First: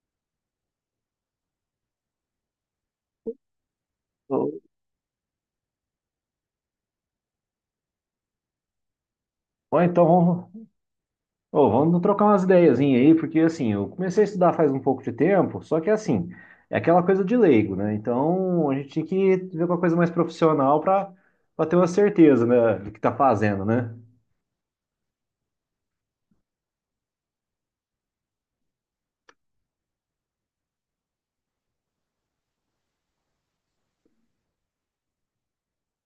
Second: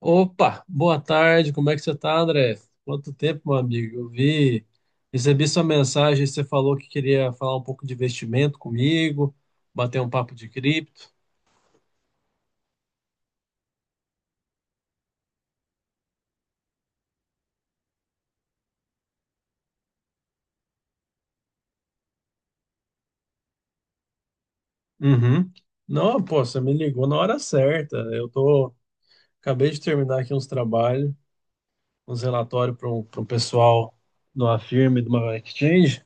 Opa, boa tarde, como é que você tá, André? Quanto tempo, meu amigo? Eu Ou vi, recebi sua mensagem, você falou que queria falar um pouco de investimento comigo, ou bater então um papo de vamos, cripto. ou vamos trocar umas ideiazinhas aí, porque assim, eu comecei a estudar faz um pouco de tempo, só que assim, é aquela coisa de leigo, né? Então a gente tinha que ver uma coisa mais profissional para ter uma certeza, né, do que tá fazendo, né? Uhum. Não, pô, você me ligou na hora certa. Acabei de terminar aqui uns trabalhos, uns relatórios para pra um pessoal de uma firma, e de uma exchange.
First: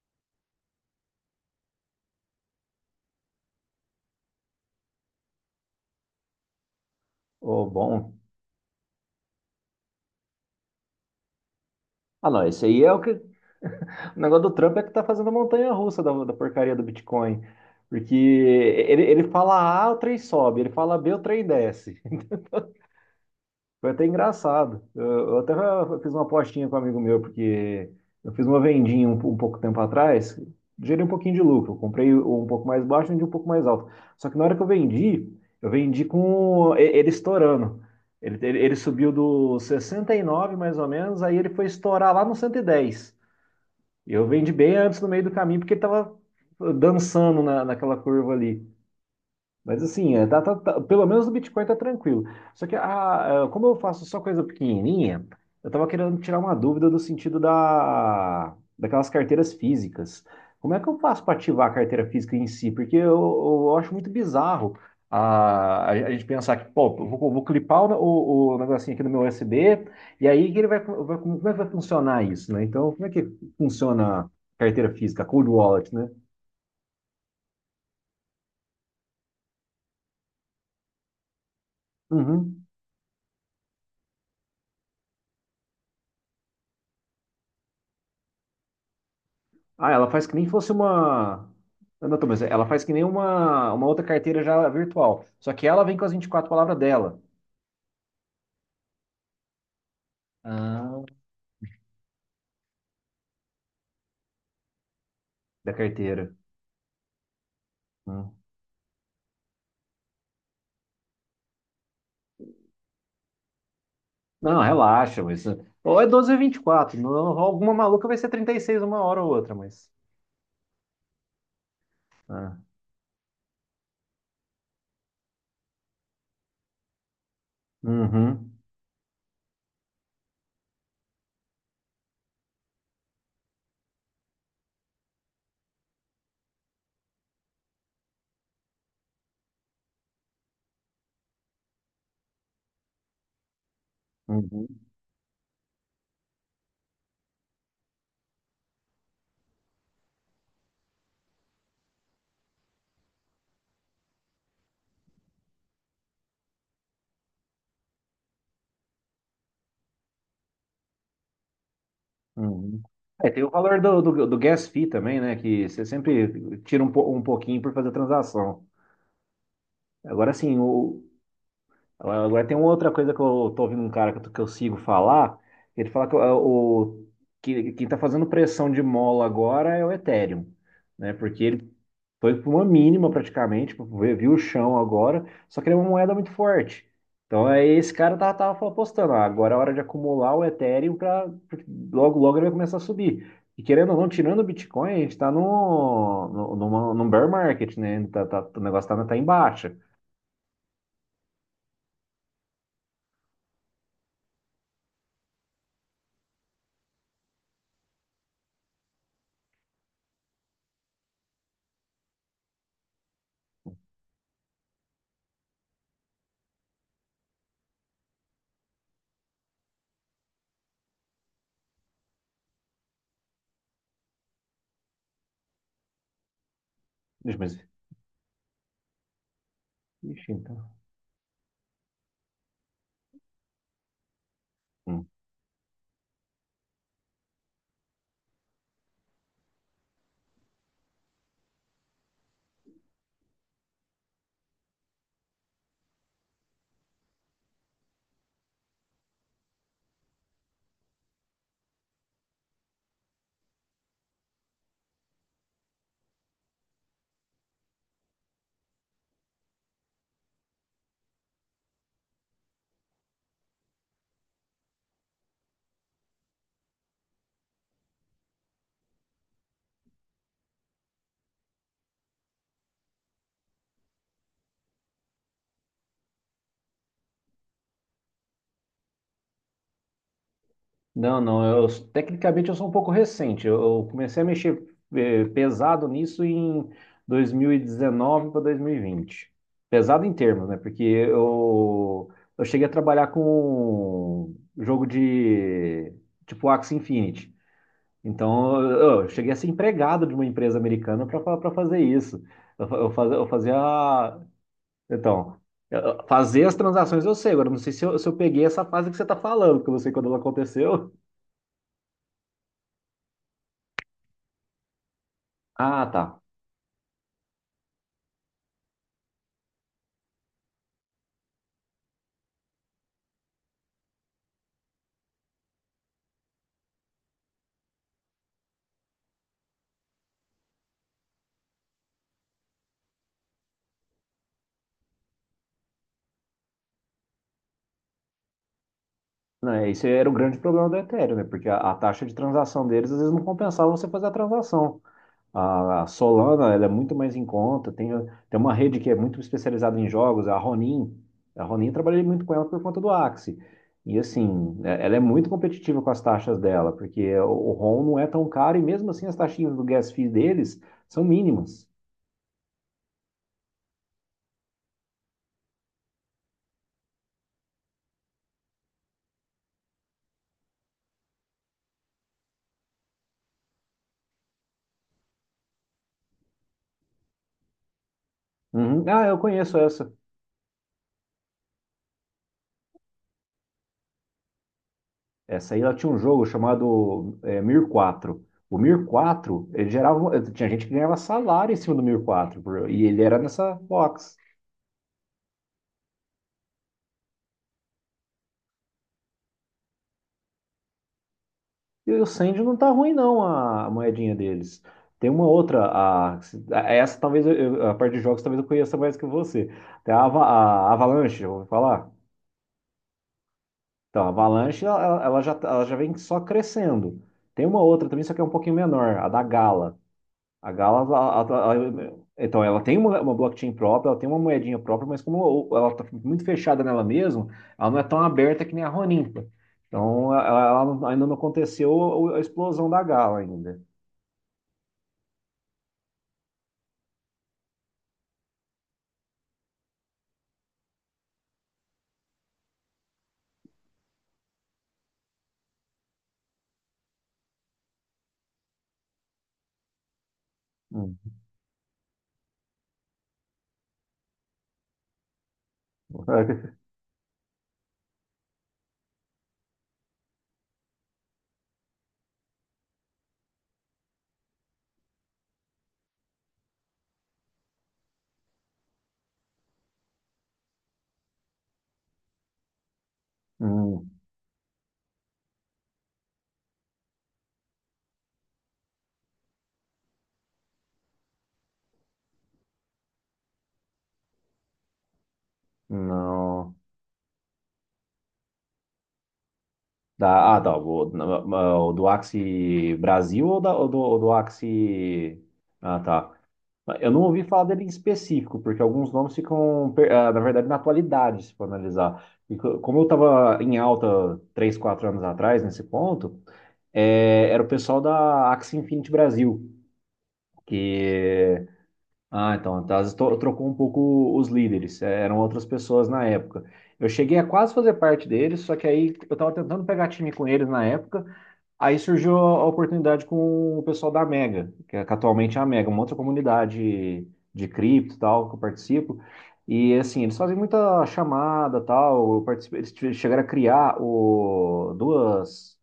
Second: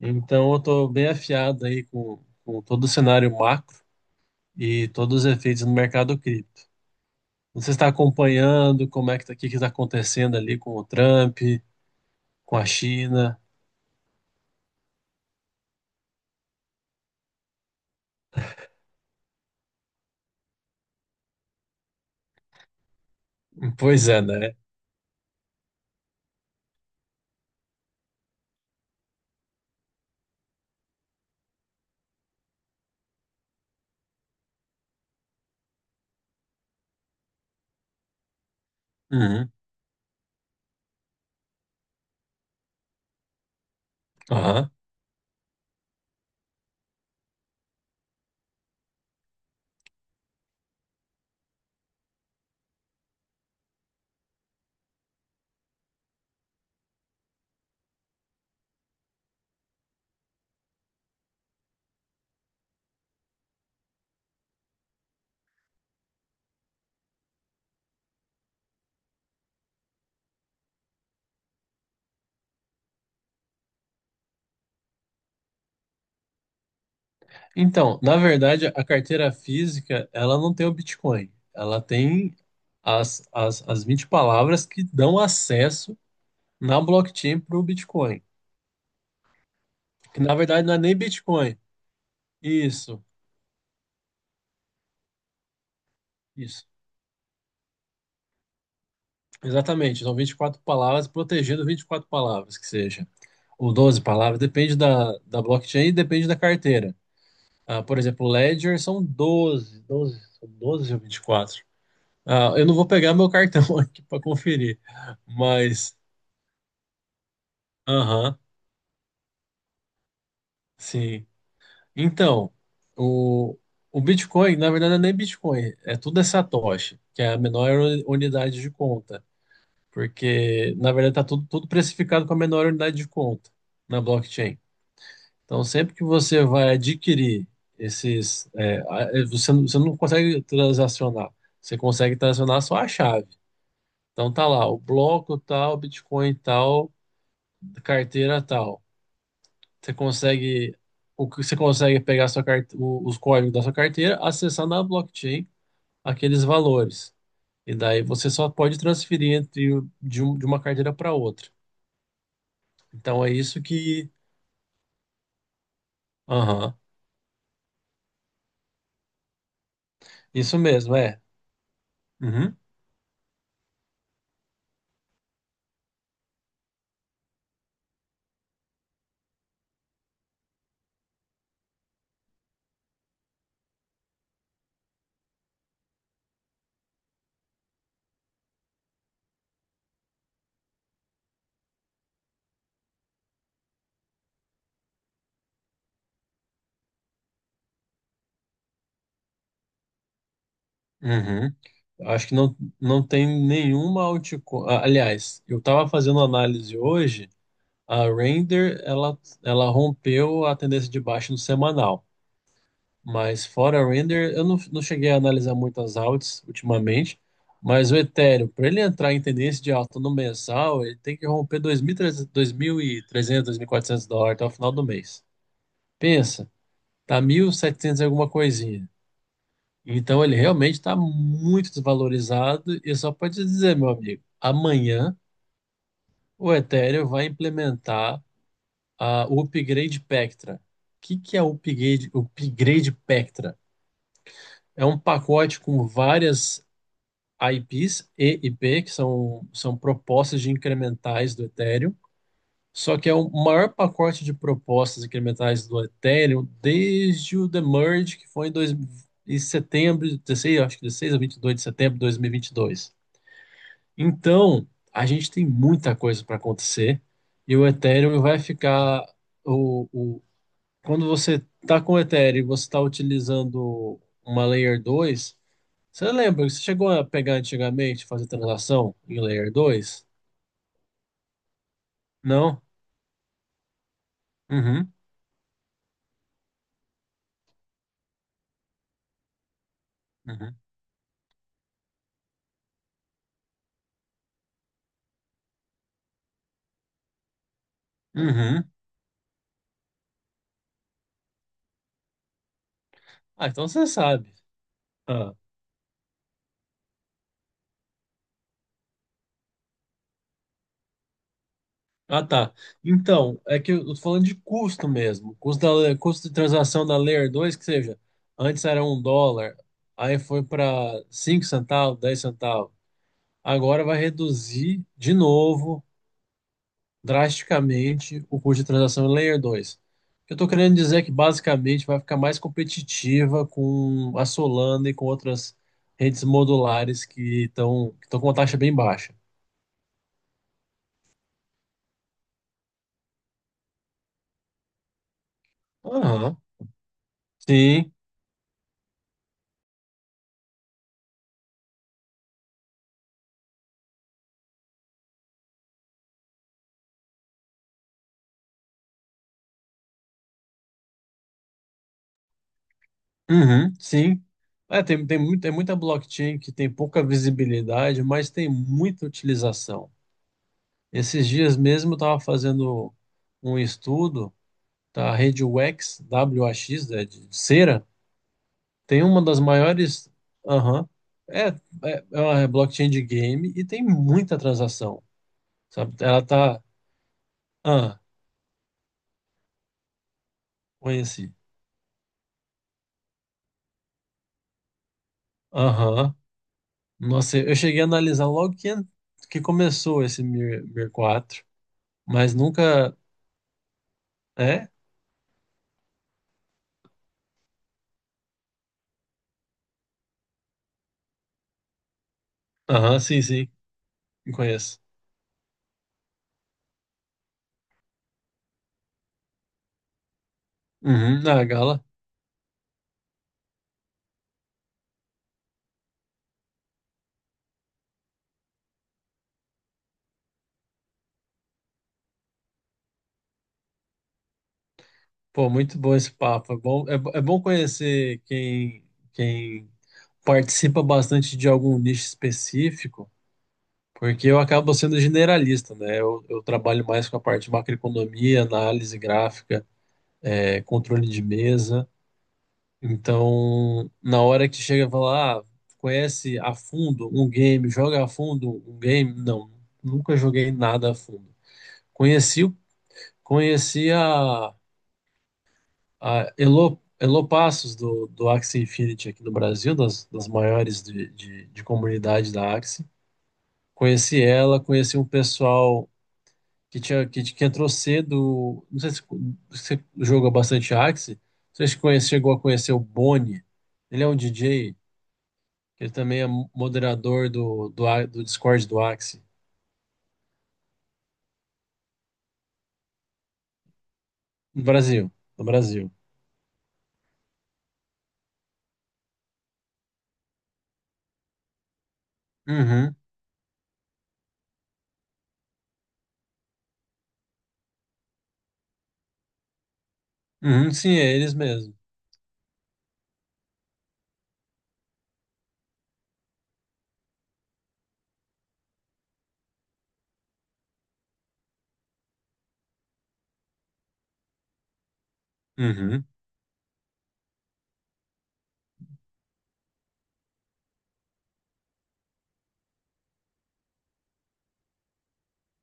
Então eu tô bem afiado aí com todo o cenário macro e todos os efeitos no mercado cripto. Ô, Você está bom. acompanhando como é que tá, o que está acontecendo ali com o Trump, Ah, não, com esse a aí é o que. China? O negócio do Trump é que tá fazendo a montanha russa da porcaria do Bitcoin. Porque ele fala A, o trem sobe, ele fala B, o trem desce. Foi até Pois é, né? engraçado. Eu até fiz uma apostinha com um amigo meu, porque eu fiz uma vendinha um pouco tempo atrás, gerei um pouquinho de lucro. Eu comprei um pouco mais baixo, vendi um pouco mais alto. Só que na hora que eu vendi com ele estourando. Ele subiu Uhum. do 69 mais ou menos, aí ele foi estourar lá no 110. E 10. E eu vendi Aham. bem antes no meio do caminho, porque ele estava dançando naquela curva ali. Mas assim, pelo menos o Bitcoin tá tranquilo. Só que como eu faço só coisa pequenininha, eu tava querendo tirar uma dúvida do sentido daquelas carteiras físicas. Como é que eu faço para ativar a carteira física em si? Porque eu acho muito bizarro a gente pensar que, pô, eu vou clipar o negocinho aqui no meu USB, e aí que ele vai, como é que vai funcionar isso, né? Então, como é que funciona a carteira física, a cold wallet, né? Então, na verdade, a carteira física, ela não tem o Bitcoin. Ela tem Uhum. as 20 palavras que dão acesso na blockchain para o Bitcoin. Ah, ela Que faz que na nem verdade fosse não é nem uma. Bitcoin. Ah, não, tô, mas ela faz que Isso, nem uma outra carteira já virtual. Só que ela vem com as 24 isso. palavras dela. Exatamente. São 24 Ah, palavras, protegendo 24 palavras, que seja. Ou 12 palavras, depende da da blockchain e depende carteira. da carteira. Ah, por exemplo, Hum. Ledger são doze são 12 ou 24. Ah, eu não vou pegar meu cartão aqui para Não, conferir, relaxa, mas. mas, Ou é 12 ou é 24. Não, alguma maluca vai ser aham, 36 uma hora ou outra, mas. sim. Então, Ah. o, o Bitcoin, na verdade, não é nem Bitcoin, é tudo é Satoshi, que é a menor Uhum, unidade de conta, porque, na verdade, tá tudo precificado com a menor unidade de conta na blockchain. Então, sempre que você vai adquirir esses, você, você não consegue transacionar, você consegue transacionar só a chave. Então, tá lá, uhum, o bloco tal, Bitcoin tal, carteira tal. Você consegue, o que você consegue pegar a sua os códigos da sua carteira, acessar na blockchain aqueles valores. E daí você só pode transferir entre, o- de, um- de uma carteira para outra. uhum. Então, É, é tem o isso valor do, que. do, do gas fee também, né? Que você sempre Aham, tira um pouquinho por fazer transação. Agora sim. isso mesmo, o, é. Agora agora tem Uhum, uma outra coisa que eu tô ouvindo um cara que eu sigo falar. Ele fala que quem tá fazendo pressão de mola agora é o Ethereum, né? Porque ele foi para uma mínima praticamente, viu o chão agora, só que ele é uma moeda muito forte. Então aí esse cara tava apostando, ah, agora é hora de acumular o Ethereum para logo logo ele vai começar a subir. E querendo ou não, tirando o Bitcoin, a gente está no, no, numa- num bear market, né? O negócio tá em baixa. uhum. Acho que não, não tem nenhuma altcoin. Ah, aliás, eu estava fazendo análise hoje, a Render ela rompeu a tendência de baixa no semanal. Mas fora a Render, eu não cheguei a analisar muitas altas ultimamente. Mas o Ethereum, para ele entrar em tendência de alta no mensal, ele tem que romper 2.300, 2.300, 400 dólares até o final do mês. Pensa, tá Deixa eu 1.700 ver. e 700 e alguma coisinha. Então Ixi, ele então. realmente está muito desvalorizado e só pode te dizer, meu amigo, amanhã o Ethereum vai implementar o Upgrade Pectra. O que, que é o Upgrade, Upgrade Pectra? É um pacote com várias IPs e IP, que são propostas de incrementais do Ethereum, só que é o maior pacote de propostas incrementais do Ethereum desde o The Merge, que foi em setembro, 16, acho que 16 a vinte e dois de setembro de dois mil e vinte e dois. Então, a gente tem muita coisa para acontecer e o Ethereum vai ficar o, o- quando você está com o Ethereum, e você está utilizando uma Layer 2. Você lembra que você chegou a pegar antigamente, fazer transação em Layer 2? Não, não, eu tecnicamente eu Não? sou um pouco recente. Eu comecei a mexer Uhum, pesado nisso em 2019 para 2020. Pesado em termos, né? uhum, Porque eu cheguei a trabalhar com jogo de tipo Axie Infinity. Então uhum. eu cheguei a ser empregado de uma empresa americana para fazer isso. Eu Ah, então você fazia. sabe. Ah. Então, fazer as transações eu sei, agora não sei se eu peguei essa fase que você está falando, porque eu não sei quando ela aconteceu. Ah, tá. Então, é que eu tô falando de custo mesmo. Custo, Ah, tá. custo de transação da Layer 2 que seja, antes era 1 dólar, aí foi para 5 centavos, 10 centavos. Agora vai reduzir de novo, drasticamente, o custo de transação em Layer 2. O que eu estou querendo dizer é que basicamente vai ficar mais competitiva com a Solana e com outras redes modulares que estão com uma taxa bem baixa. Não, esse era o grande problema do Ethereum, né? Porque a taxa de transação deles às vezes não compensava você fazer a transação. A Aham. Solana, ela é muito mais em conta, tem, Sim. tem uma rede que é muito especializada em jogos, a Ronin. A Ronin eu trabalhei muito com ela por conta do Axie. E assim, ela é muito competitiva com as taxas dela, porque o ROM não é tão caro e mesmo assim as taxinhas do gas fee deles são mínimas. Uhum, sim. É, tem muita blockchain que tem pouca visibilidade, mas tem muita utilização. Esses dias mesmo eu estava fazendo um estudo da rede WAX, WAX, né, de cera. Uhum. Tem Ah, eu uma das conheço essa. maiores. Aham. é, é uma blockchain de game e tem muita transação. Essa aí ela tinha Sabe? um Ela jogo tá. chamado Mir Ah, 4. O Mir 4, ele gerava. Tinha gente que ganhava conheci. salário em cima do Mir 4, e ele era nessa box. Aham. Nossa, eu cheguei a analisar logo que começou esse Mir, Mir 4 E o mas Sandy não tá ruim, nunca. não, a moedinha deles. É, Tem uma outra, essa talvez a parte de jogos talvez eu conheça mais que você. Tem a Avalanche, eu vou falar. aham, sim, sim, Então, a me Avalanche conheço. ela já vem só crescendo. Tem uma outra também, só que é um pouquinho menor, a da Gala. A Galas, Uhum, na a- Gala. Então, ela tem uma blockchain própria, ela tem uma moedinha própria, mas como ela está muito fechada nela mesma, ela não é tão aberta que nem a Roninca. Então, ela não- ainda não aconteceu a explosão da Gala ainda. Pô, muito bom esse papo. É bom, conhecer quem participa bastante de algum nicho específico, porque eu acabo sendo generalista, né? Eu trabalho mais com a parte de macroeconomia, análise gráfica, Hum. controle de mesa. Então, na hora que chega e fala, ah, conhece a fundo um game, joga a fundo um game? Não, nunca joguei nada a fundo. Conheci, conheci a Elo, Elo Passos, do Axie Infinity aqui no Brasil, das maiores de comunidade da Axie. Hum, Conheci ela, conheci um pessoal que entrou cedo. Não sei se você joga bastante Axie. Não sei se conhece, chegou a conhecer o Boni. Ele é um DJ, ele também é não. moderador do Discord do Axie. Ah, tá. O do Axie Brasil ou do No Brasil, Axie. no Ah, Brasil. tá. Eu não ouvi falar dele em específico, porque alguns nomes ficam, na verdade, na atualidade, se for analisar. E como eu Uhum, estava em alta 3, 4 anos atrás, nesse ponto, era o pessoal da Axie Infinity Brasil, uhum, sim, é eles que. mesmo. Ah, então, tá, às vezes trocou um pouco os líderes, eram outras pessoas na época. Eu cheguei a quase fazer parte deles, só que aí eu estava tentando pegar time com eles na época. Aí surgiu a oportunidade com o pessoal da Mega, que é que atualmente é a Mega, uma outra Uhum, comunidade de cripto e tal, que eu participo. E assim, eles fazem muita chamada e tal. Eu participo, eles chegaram a criar 2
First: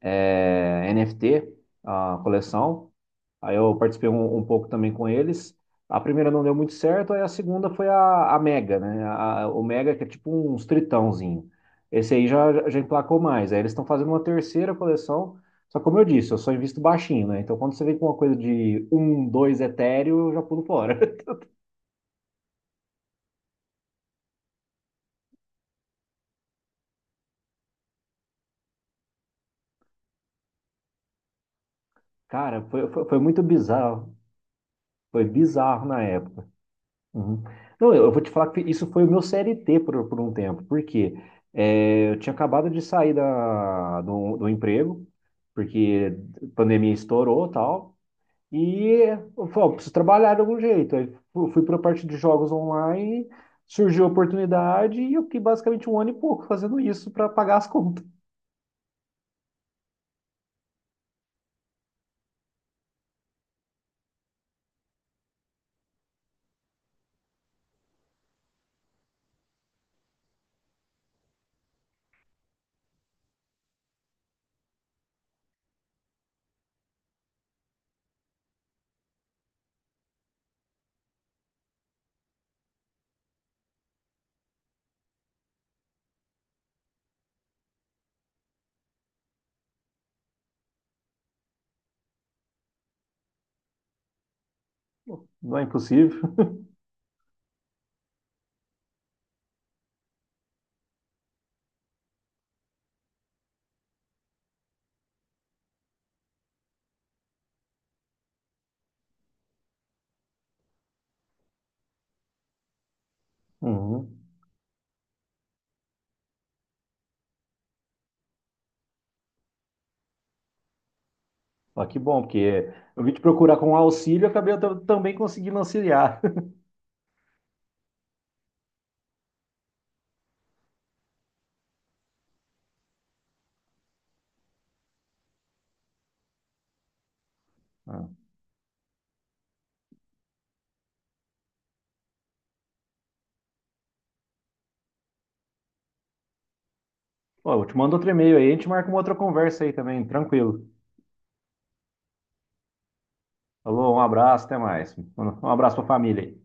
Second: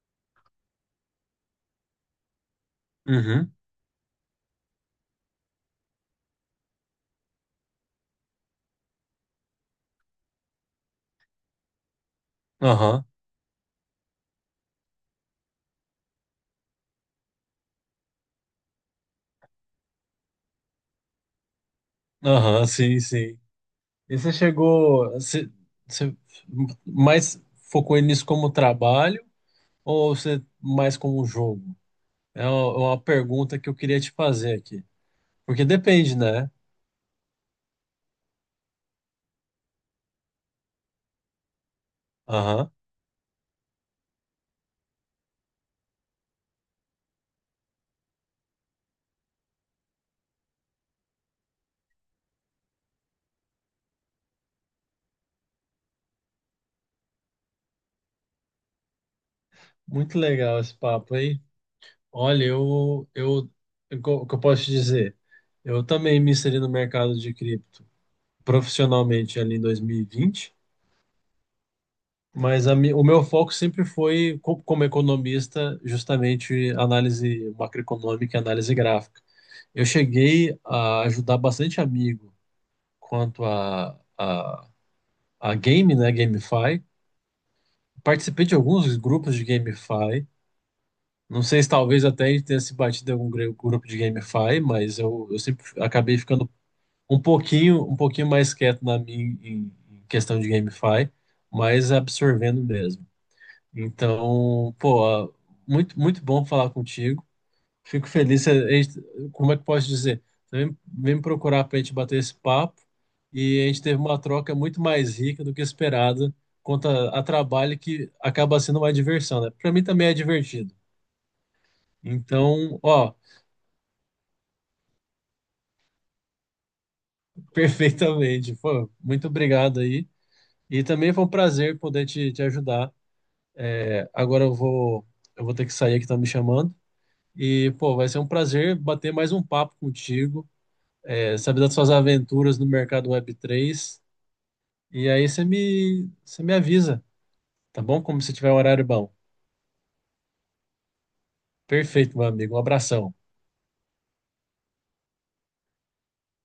NFT, a coleção. uhum, Aí eu participei um pouco também com eles. A primeira não deu muito certo, aí a segunda foi a Mega, né? O Mega, que é tipo um tritãozinho. Esse aí já aham, emplacou mais. Aí eles estão fazendo uma terceira coleção. Só que, como eu disse, eu só invisto baixinho, né? Então quando você vem com uma coisa de um, dois etéreo, eu já pulo fora. aham, sim, sim. E você mais focou nisso como trabalho ou você mais como um jogo? É Cara, uma, é foi, uma foi, foi muito pergunta que eu queria te bizarro. fazer aqui. Foi Porque bizarro na depende, época. né? Uhum. Não, eu vou te falar que isso foi o meu CLT por um tempo, porque eu tinha acabado Aham. de sair do emprego, porque a pandemia estourou e tal, e eu falei: "Ó, preciso trabalhar de algum jeito." Aí fui para a parte de jogos online, surgiu a oportunidade e eu fiquei basicamente um ano e pouco fazendo isso para pagar as contas. Muito legal esse papo aí. Olha, o que eu posso te dizer? Eu também me inseri no mercado de cripto profissionalmente ali em 2020. Mas o meu foco sempre foi, como economista, justamente análise macroeconômica e análise gráfica. Eu cheguei a ajudar bastante amigo quanto a game, né, GameFi. Participei de alguns grupos de GameFi. Não sei se talvez até a gente tenha se batido em algum grupo de GameFi, mas eu Não é sempre acabei impossível. ficando um pouquinho mais quieto na minha em em questão de GameFi, mas absorvendo mesmo. Então, pô, muito, muito bom falar contigo. Fico feliz. Como é que posso dizer? Você vem me procurar para a gente bater esse papo e a gente teve Uhum. uma troca muito mais rica do que esperada quanto a trabalho que acaba sendo uma diversão, né? Para mim também é divertido. Ah, que bom, porque Então, eu vim ó, te procurar com auxílio, acabei eu também conseguindo auxiliar. perfeitamente. Pô, muito obrigado aí. E também foi um prazer poder te ajudar. É, agora eu vou ter que sair que estão me chamando. E, pô, vai ser um prazer bater mais um papo contigo. É, sabe das suas aventuras no mercado Web3. E aí você me avisa, Pô, eu te tá mando bom? outro Como se e-mail aí, a tiver um gente horário marca uma bom. outra conversa aí também, tranquilo. Perfeito, meu amigo. Um abração. Falou, um abraço, até mais. Um abraço pra família aí.